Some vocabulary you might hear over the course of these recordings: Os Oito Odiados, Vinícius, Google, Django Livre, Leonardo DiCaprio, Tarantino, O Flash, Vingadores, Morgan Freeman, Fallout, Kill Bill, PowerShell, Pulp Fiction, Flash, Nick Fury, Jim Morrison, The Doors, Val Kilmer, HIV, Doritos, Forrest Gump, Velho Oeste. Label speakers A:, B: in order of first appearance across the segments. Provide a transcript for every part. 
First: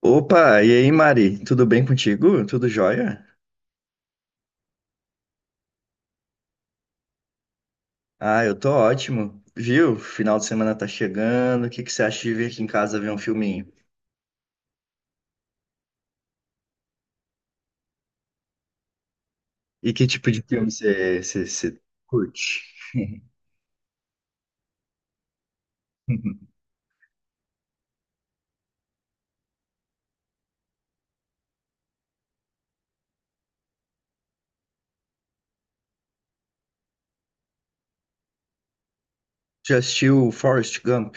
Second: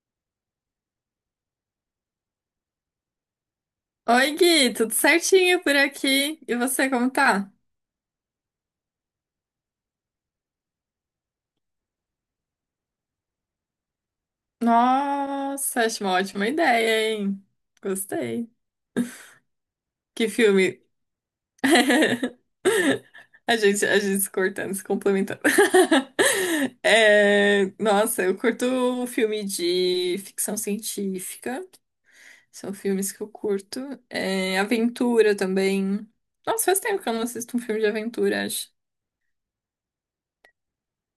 A: Opa, e aí, Mari? Tudo bem contigo? Tudo jóia?
B: Oi, Gui, tudo certinho por aqui? E você, como tá?
A: Ah, eu tô ótimo. Viu? Final de semana tá chegando. O que que você acha de vir aqui em casa ver um filminho?
B: Nossa, acho uma ótima ideia, hein? Gostei.
A: E que
B: Que
A: tipo de filme
B: filme?
A: você curte?
B: A gente se cortando, se complementando. É, nossa, eu curto filme de ficção científica. São filmes que eu curto. É, aventura também. Nossa, faz tempo que eu não assisto um filme de aventura, acho.
A: Já assistiu Forrest Gump?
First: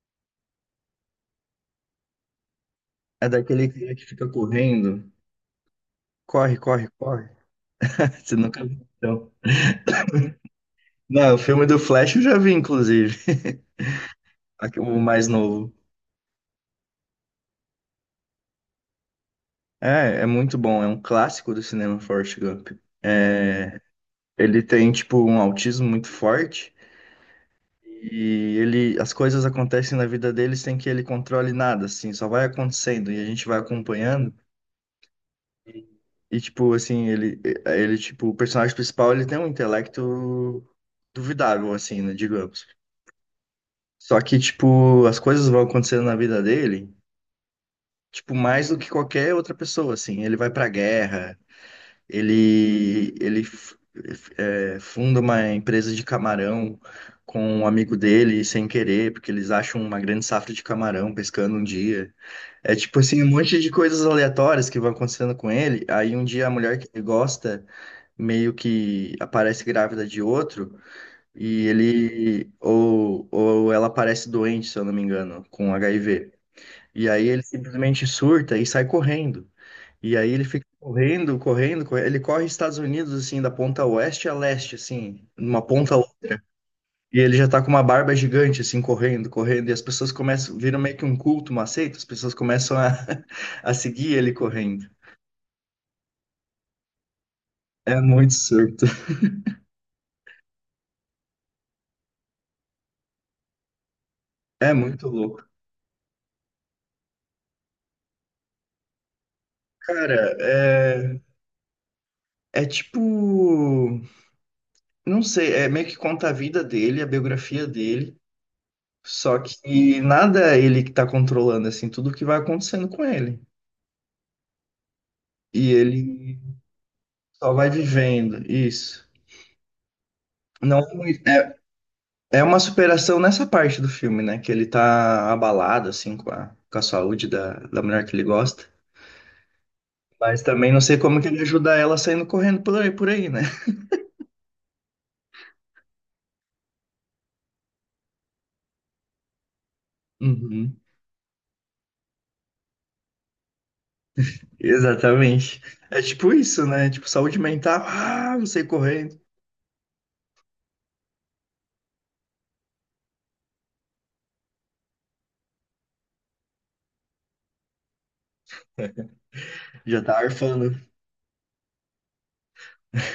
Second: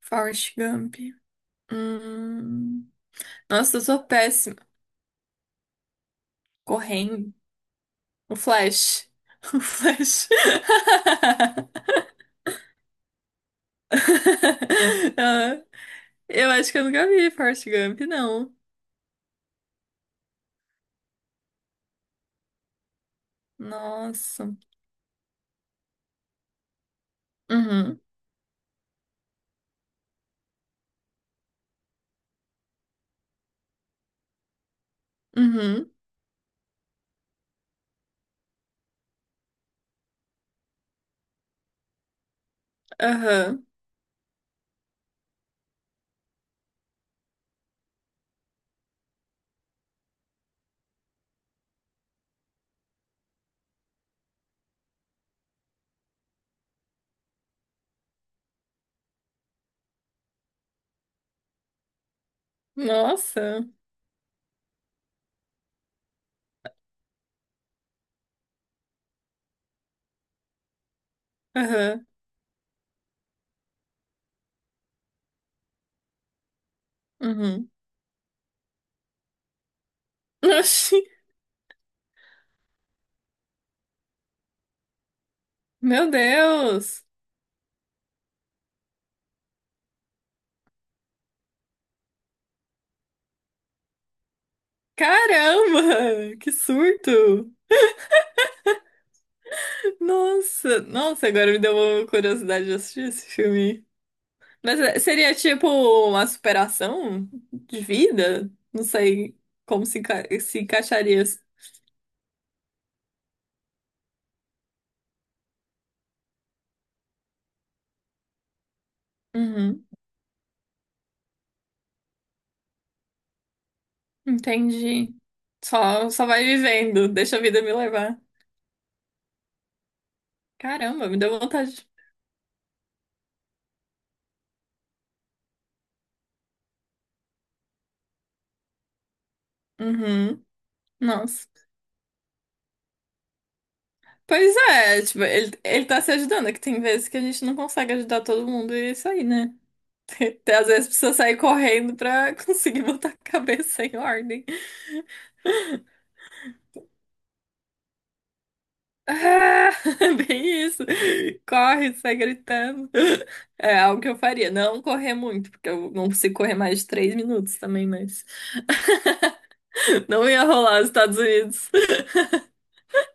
B: Forrest Gump. Hum.
A: É daquele
B: Nossa, eu
A: cara
B: sou
A: que fica
B: péssima.
A: correndo. Corre, corre, corre.
B: Correm.
A: Você
B: O
A: nunca viu,
B: Flash.
A: então.
B: O Flash.
A: Não, o filme do Flash eu já vi, inclusive. Aqui, o mais
B: Ah,
A: novo.
B: eu acho que eu nunca vi Forrest Gump, não.
A: É muito bom. É um clássico do cinema, Forrest Gump. É,
B: Nossa.
A: ele tem, tipo, um autismo muito forte.
B: Uhum.
A: E ele, as coisas acontecem na vida dele sem que ele controle nada, assim, só vai acontecendo e a gente vai acompanhando.
B: Uhum.
A: E tipo assim, ele tipo, o personagem principal, ele tem um intelecto duvidável assim, né, digamos.
B: Aham.
A: Só que tipo, as coisas vão acontecendo na vida dele, tipo, mais do que qualquer outra pessoa assim. Ele vai pra guerra. Ele é, funda uma empresa de camarão com um amigo dele, sem querer, porque eles acham uma grande safra de camarão pescando um dia. É tipo assim, um monte
B: Nossa.
A: de coisas aleatórias que vão acontecendo com ele. Aí um dia a mulher que ele gosta meio que aparece grávida de outro, e
B: Aham.
A: ele, ou ela aparece doente, se eu não me engano, com HIV. E aí ele
B: Uhum.
A: simplesmente surta e sai correndo. E aí ele fica
B: Oxi.
A: correndo, correndo, correndo. Ele corre Estados Unidos, assim, da ponta oeste a leste, assim, numa ponta a
B: Meu
A: outra.
B: Deus.
A: E ele já tá com uma barba gigante, assim, correndo, correndo. E as pessoas começam, viram meio que um culto, uma seita, as pessoas começam a, a seguir ele correndo.
B: Caramba! Que surto!
A: É muito surto.
B: Nossa, nossa, agora me deu uma curiosidade de assistir esse filme.
A: É
B: Mas é,
A: muito
B: seria
A: louco.
B: tipo uma superação de vida? Não sei como se,
A: Cara,
B: se
A: é,
B: encaixaria.
A: é tipo. Não sei, é meio que conta a vida dele, a biografia dele. Só
B: Uhum,
A: que nada é ele que tá controlando, assim, tudo que vai acontecendo com ele.
B: entendi.
A: E ele
B: Só vai vivendo, deixa a
A: só
B: vida
A: vai
B: me levar.
A: vivendo, isso. Não,
B: Caramba, me deu vontade.
A: é uma superação nessa parte do filme, né? Que ele tá abalado, assim, com a saúde da, da mulher que ele gosta. Mas
B: Uhum,
A: também não sei como que ele
B: nossa.
A: ajuda ela saindo correndo por aí, né?
B: Pois é, tipo, ele tá se ajudando, é que tem vezes que a gente não consegue ajudar todo mundo e é isso aí, né? Até às
A: Uhum.
B: vezes precisa sair correndo pra conseguir botar a cabeça em ordem.
A: Exatamente. É tipo isso, né? Tipo, saúde mental, ah, não sei correndo.
B: Ah, bem isso. Corre, sai gritando. É algo que eu faria. Não correr muito, porque eu não consigo correr mais de 3 minutos também, mas.
A: Já tá
B: Não ia
A: arfando.
B: rolar os Estados Unidos.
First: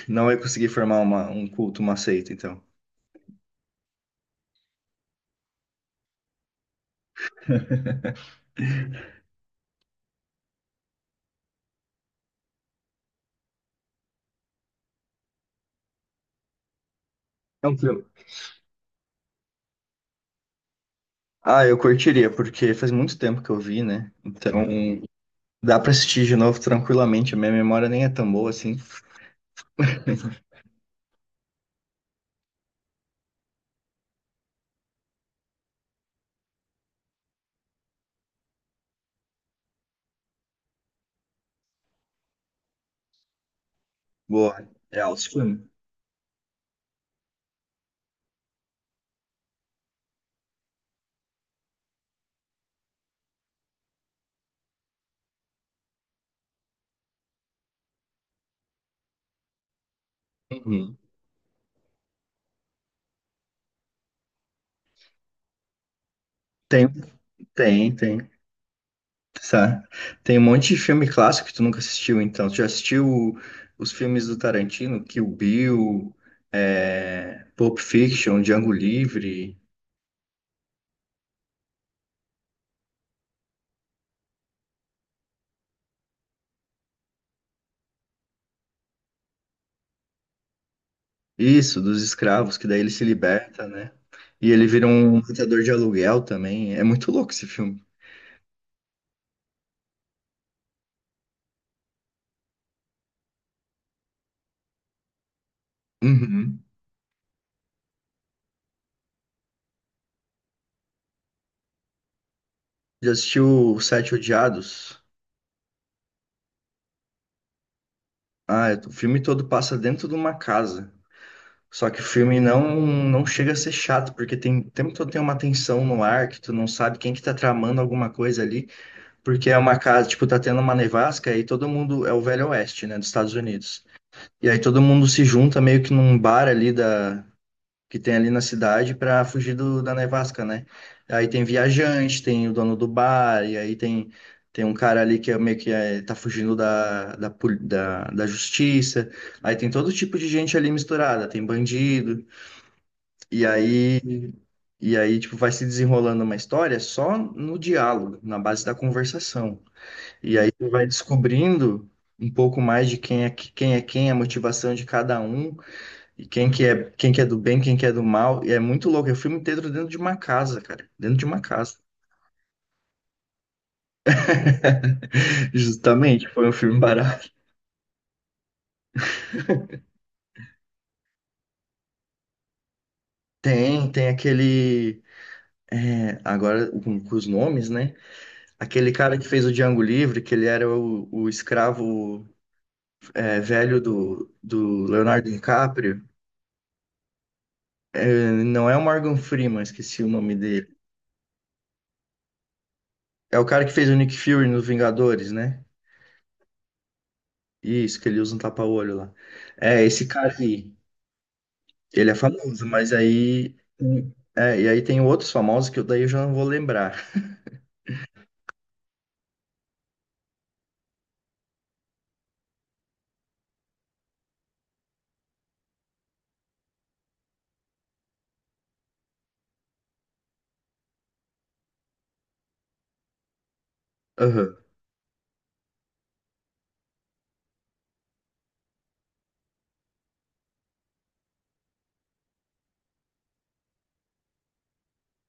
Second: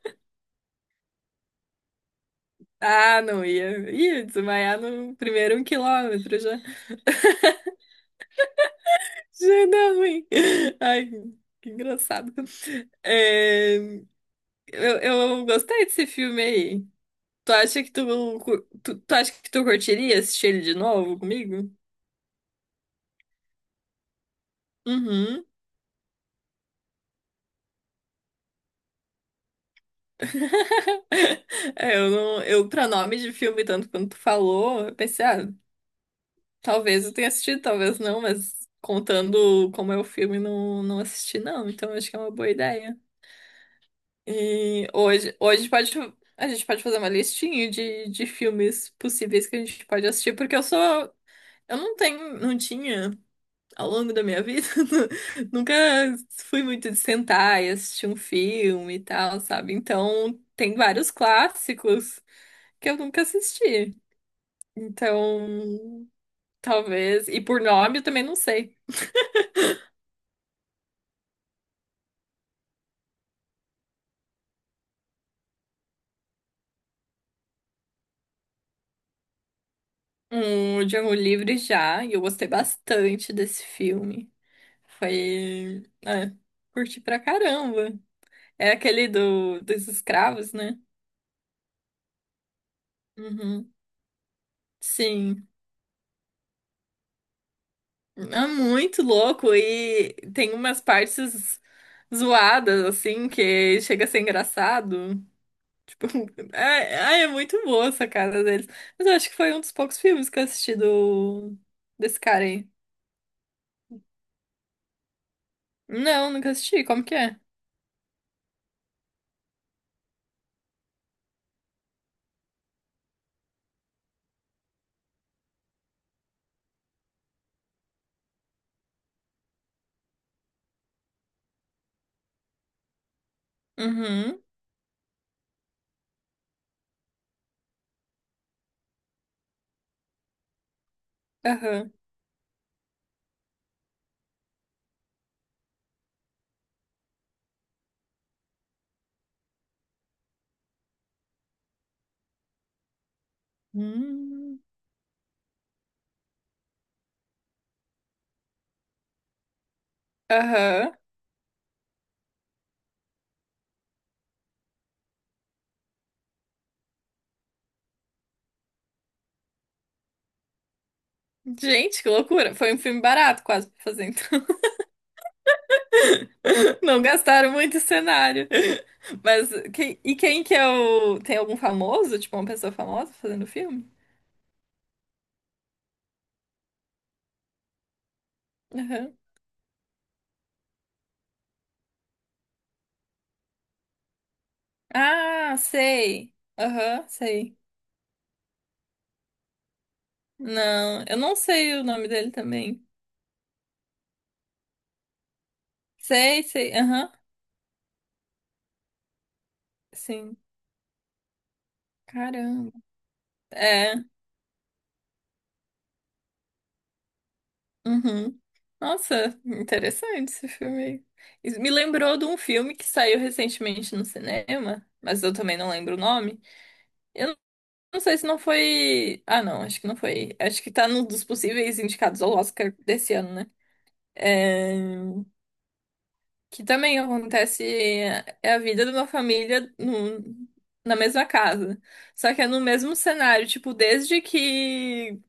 A: Não vai conseguir formar uma, um culto, uma seita, então.
B: Ah, não ia. Ia desmaiar no primeiro um quilômetro já. Já dá ruim. Ai, que engraçado. É, eu gostei desse filme aí. Tu
A: É um
B: acha que
A: filme.
B: tu, tu acha que tu curtiria assistir ele de novo
A: Ah,
B: comigo?
A: eu curtiria, porque faz muito tempo que eu vi, né? Então,
B: Uhum.
A: dá pra assistir de novo tranquilamente. A minha memória nem é tão boa assim.
B: É, eu não, eu pra nome de filme, tanto quanto tu falou, eu pensei, ah, talvez eu tenha assistido, talvez não, mas contando como é o filme, não, não assisti não, então acho que é uma boa ideia.
A: Boa.
B: E
A: É alto
B: hoje
A: filme.
B: pode, a gente pode fazer uma listinha de filmes possíveis que a gente pode assistir, porque eu sou, eu não tenho, não tinha ao longo da minha vida, nunca fui muito de sentar e assistir um filme e tal, sabe? Então tem
A: Uhum.
B: vários clássicos que eu nunca assisti. Então,
A: Tem,
B: talvez. E por
A: tem,
B: nome eu também
A: tem.
B: não sei.
A: Sabe? Tem um monte de filme clássico que tu nunca assistiu, então. Tu já assistiu os filmes do Tarantino, Kill Bill, é, Pulp Fiction, Django Livre,
B: Um, Django Livre já, e eu gostei bastante desse filme. Foi. É, curti pra caramba. É aquele do, dos escravos, né?
A: isso, dos escravos, que daí ele se liberta,
B: Uhum.
A: né? E ele vira um
B: Sim.
A: matador de aluguel também. É muito louco esse filme.
B: É muito louco e tem umas partes zoadas, assim, que chega a ser engraçado.
A: Uhum.
B: Ai, ai, é muito boa essa cara deles. Mas eu acho que foi um dos poucos filmes que eu assisti do... desse cara aí.
A: Já assistiu Os Sete Odiados?
B: Não, nunca assisti. Como que é?
A: Ah, o filme todo passa dentro de uma casa. Só que o filme não, não chega a ser chato, porque tem, o tempo todo tem uma tensão no ar que tu não sabe quem que tá tramando alguma coisa ali, porque é uma casa, tipo, tá tendo uma nevasca e todo mundo é o Velho Oeste, né, dos Estados Unidos.
B: Uhum.
A: E aí todo mundo se junta meio que num bar ali da que tem ali na cidade pra fugir do, da nevasca, né? Aí tem
B: Aham.
A: viajante, tem o dono do bar, e aí tem um cara ali que é meio que é, tá fugindo da, da justiça. Aí tem todo tipo de gente ali misturada, tem bandido. E aí,
B: Hum,
A: e aí, tipo, vai se desenrolando uma história só no diálogo, na base da conversação. E aí você vai
B: aham.
A: descobrindo um pouco mais de quem é quem, a motivação de cada um, e quem que é do bem, quem que é do mal. E é muito louco, é o filme inteiro dentro de uma casa, cara, dentro de uma casa.
B: Gente, que loucura. Foi um filme barato quase pra fazer, então.
A: Justamente, foi um filme
B: Não
A: barato.
B: gastaram muito em cenário. Mas e quem que é o... Tem algum famoso? Tipo, uma pessoa famosa fazendo o filme?
A: Tem, tem aquele. É, agora com os nomes, né? Aquele
B: Aham.
A: cara que fez o Django Livre, que ele era o escravo. É, velho do, do Leonardo
B: Ah,
A: DiCaprio.
B: sei. Aham, sei.
A: É, não é o Morgan Freeman, esqueci o nome dele.
B: Não, eu não sei o nome dele também.
A: É o cara que fez o Nick Fury nos Vingadores, né?
B: Sei, sei. Aham.
A: Isso, que ele usa um tapa-olho lá. É, esse cara
B: Sim.
A: aí, ele é famoso,
B: Caramba.
A: mas aí.
B: É.
A: É, e aí tem outros famosos que eu daí eu já não vou lembrar.
B: Uhum. Nossa, interessante esse filme. Aí. Isso me lembrou de um filme que saiu recentemente no cinema, mas eu também não lembro o nome. Eu não sei se não foi. Ah, não, acho que não foi. Acho que tá num dos possíveis indicados ao Oscar desse ano, né?
A: Aham.
B: É, que também acontece. É a vida de uma família no... na mesma casa. Só que é no mesmo cenário, tipo, desde que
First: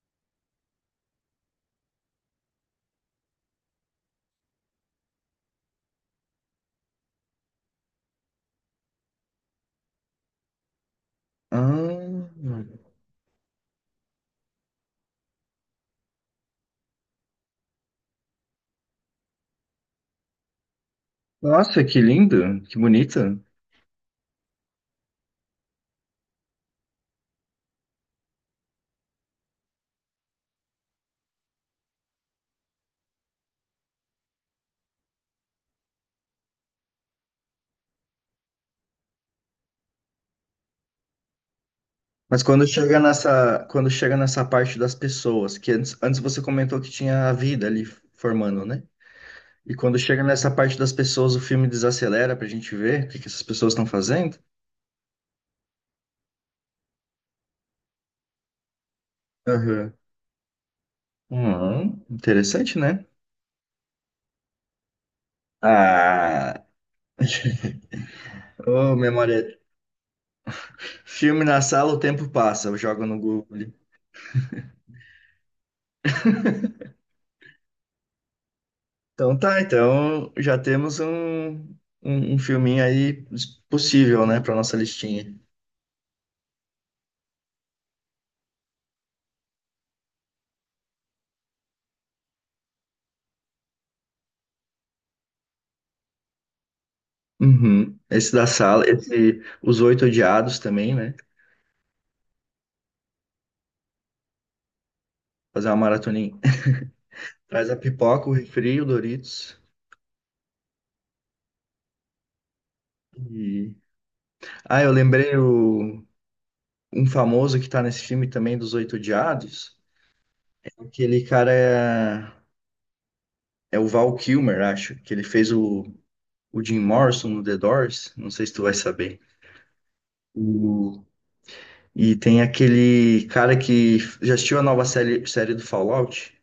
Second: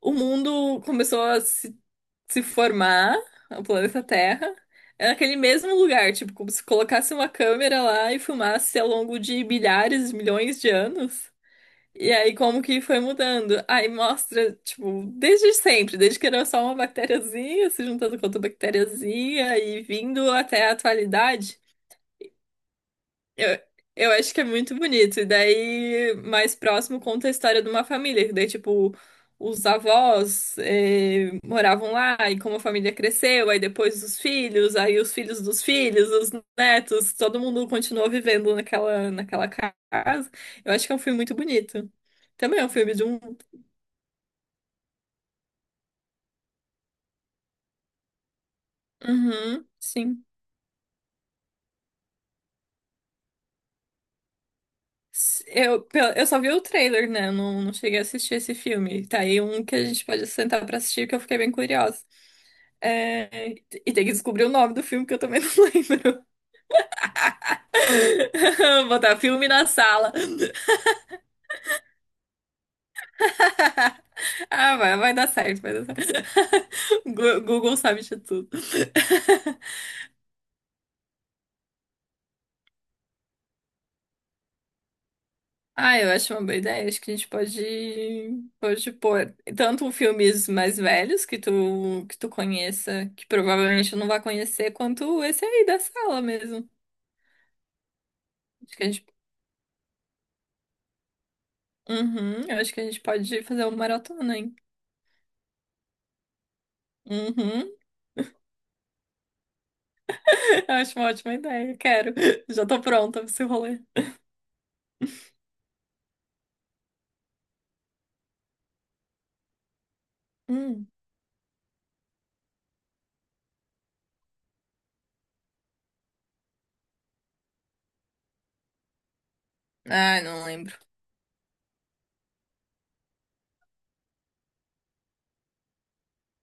B: o mundo começou a se formar, o planeta Terra, é naquele mesmo lugar, tipo, como se colocasse uma câmera lá e filmasse ao longo de milhares, milhões de anos. E
A: Ah,
B: aí, como que foi mudando? Aí mostra, tipo, desde sempre, desde que era só uma bactériazinha se juntando com outra bactériazinha e vindo até a atualidade.
A: nossa, que lindo, que bonito.
B: Eu, eu acho que é muito bonito. E daí, mais próximo, conta a história de uma família. Que daí, tipo, os avós moravam lá e como a família cresceu, aí depois os filhos, aí os filhos dos filhos, os netos, todo mundo continuou vivendo naquela casa. Eu acho que é um filme muito bonito.
A: Mas
B: Também é um filme de um.
A: quando chega nessa parte das pessoas, que antes você comentou que tinha a vida ali formando, né?
B: Uhum,
A: E quando
B: sim.
A: chega nessa parte das pessoas, o filme desacelera pra gente ver o que que essas pessoas estão fazendo.
B: Eu só vi o trailer, né? Eu não, não cheguei a assistir esse filme. Tá aí um que a
A: Aham.
B: gente pode sentar pra assistir, que eu fiquei bem curiosa.
A: Interessante, né?
B: É, e tem que descobrir o nome do filme, que eu também não lembro.
A: Ah, ô,
B: Botar
A: memória.
B: filme na sala.
A: Filme na sala, o tempo passa, eu jogo no Google.
B: Ah, vai dar certo, vai dar certo. Google sabe de tudo.
A: Então tá, então já temos um filminho aí possível, né, pra nossa listinha.
B: Ah, eu acho uma boa ideia. Acho que a gente pode, pôr tanto filmes mais velhos que tu conheça, que provavelmente eu não vai conhecer, quanto esse aí da sala mesmo.
A: Uhum. Esse da
B: Acho que a
A: sala,
B: gente,
A: esse Os Oito Odiados também, né?
B: uhum, eu acho que a gente pode fazer uma maratona, hein?
A: Fazer uma maratoninha. Traz
B: Uhum.
A: a pipoca, o refri, o Doritos.
B: Eu acho uma ótima ideia. Quero. Já tô pronta pra esse
A: E...
B: rolê.
A: ah, eu lembrei o um famoso que tá nesse filme também dos Oito Odiados, é
B: Hum.
A: aquele é o Val Kilmer, acho, que ele fez o Jim Morrison no The Doors, não sei se tu vai saber.
B: Ah, não lembro.
A: O- E tem aquele cara que já assistiu a nova série do Fallout?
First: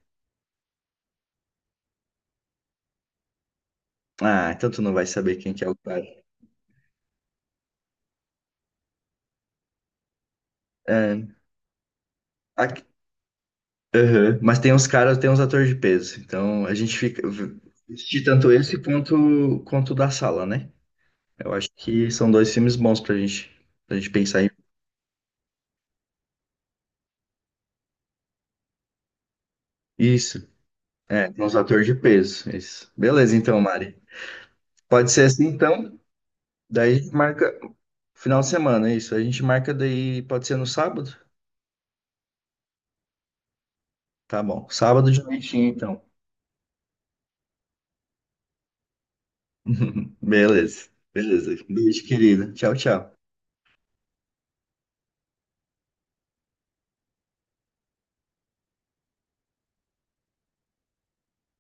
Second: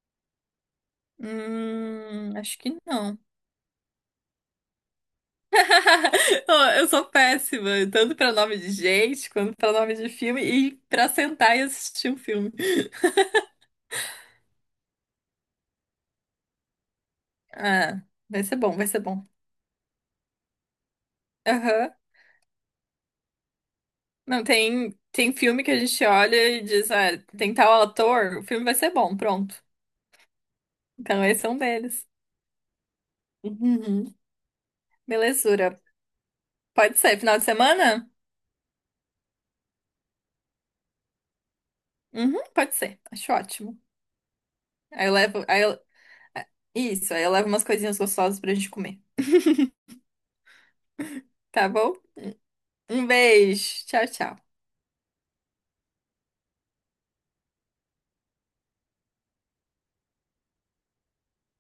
B: Acho que não.
A: Ah, então tu não vai saber quem que é o cara.
B: Ô, eu sou péssima, tanto pra nome de gente, quanto pra nome de filme, e pra
A: É,
B: sentar e assistir um filme.
A: aqui- aham. Mas tem uns caras, tem uns atores de peso, então a gente fica
B: Ah,
A: assistir
B: vai
A: tanto
B: ser bom,
A: esse
B: vai ser bom.
A: quanto o da sala, né? Eu acho
B: Aham.
A: que são dois filmes bons pra gente pensar
B: Não, tem filme que a gente olha e diz, ah, tem tal ator, o filme vai ser bom, pronto.
A: isso.
B: Então
A: É,
B: esse é
A: nos
B: um
A: atores de
B: deles.
A: peso. Isso. Beleza, então, Mari.
B: Uhum.
A: Pode ser assim,
B: Belezura.
A: então. Daí
B: Pode
A: a gente
B: ser, final de
A: marca
B: semana?
A: final de semana, isso. A gente marca daí, pode ser no sábado?
B: Uhum, pode ser, acho ótimo.
A: Tá bom.
B: Aí
A: Sábado
B: eu
A: de
B: levo,
A: noitinha, então.
B: ah, isso, aí eu levo umas coisinhas gostosas pra gente comer,
A: Beleza. Beleza.
B: tá bom?
A: Beijo, querida. Tchau,
B: Um
A: tchau.
B: beijo, tchau, tchau.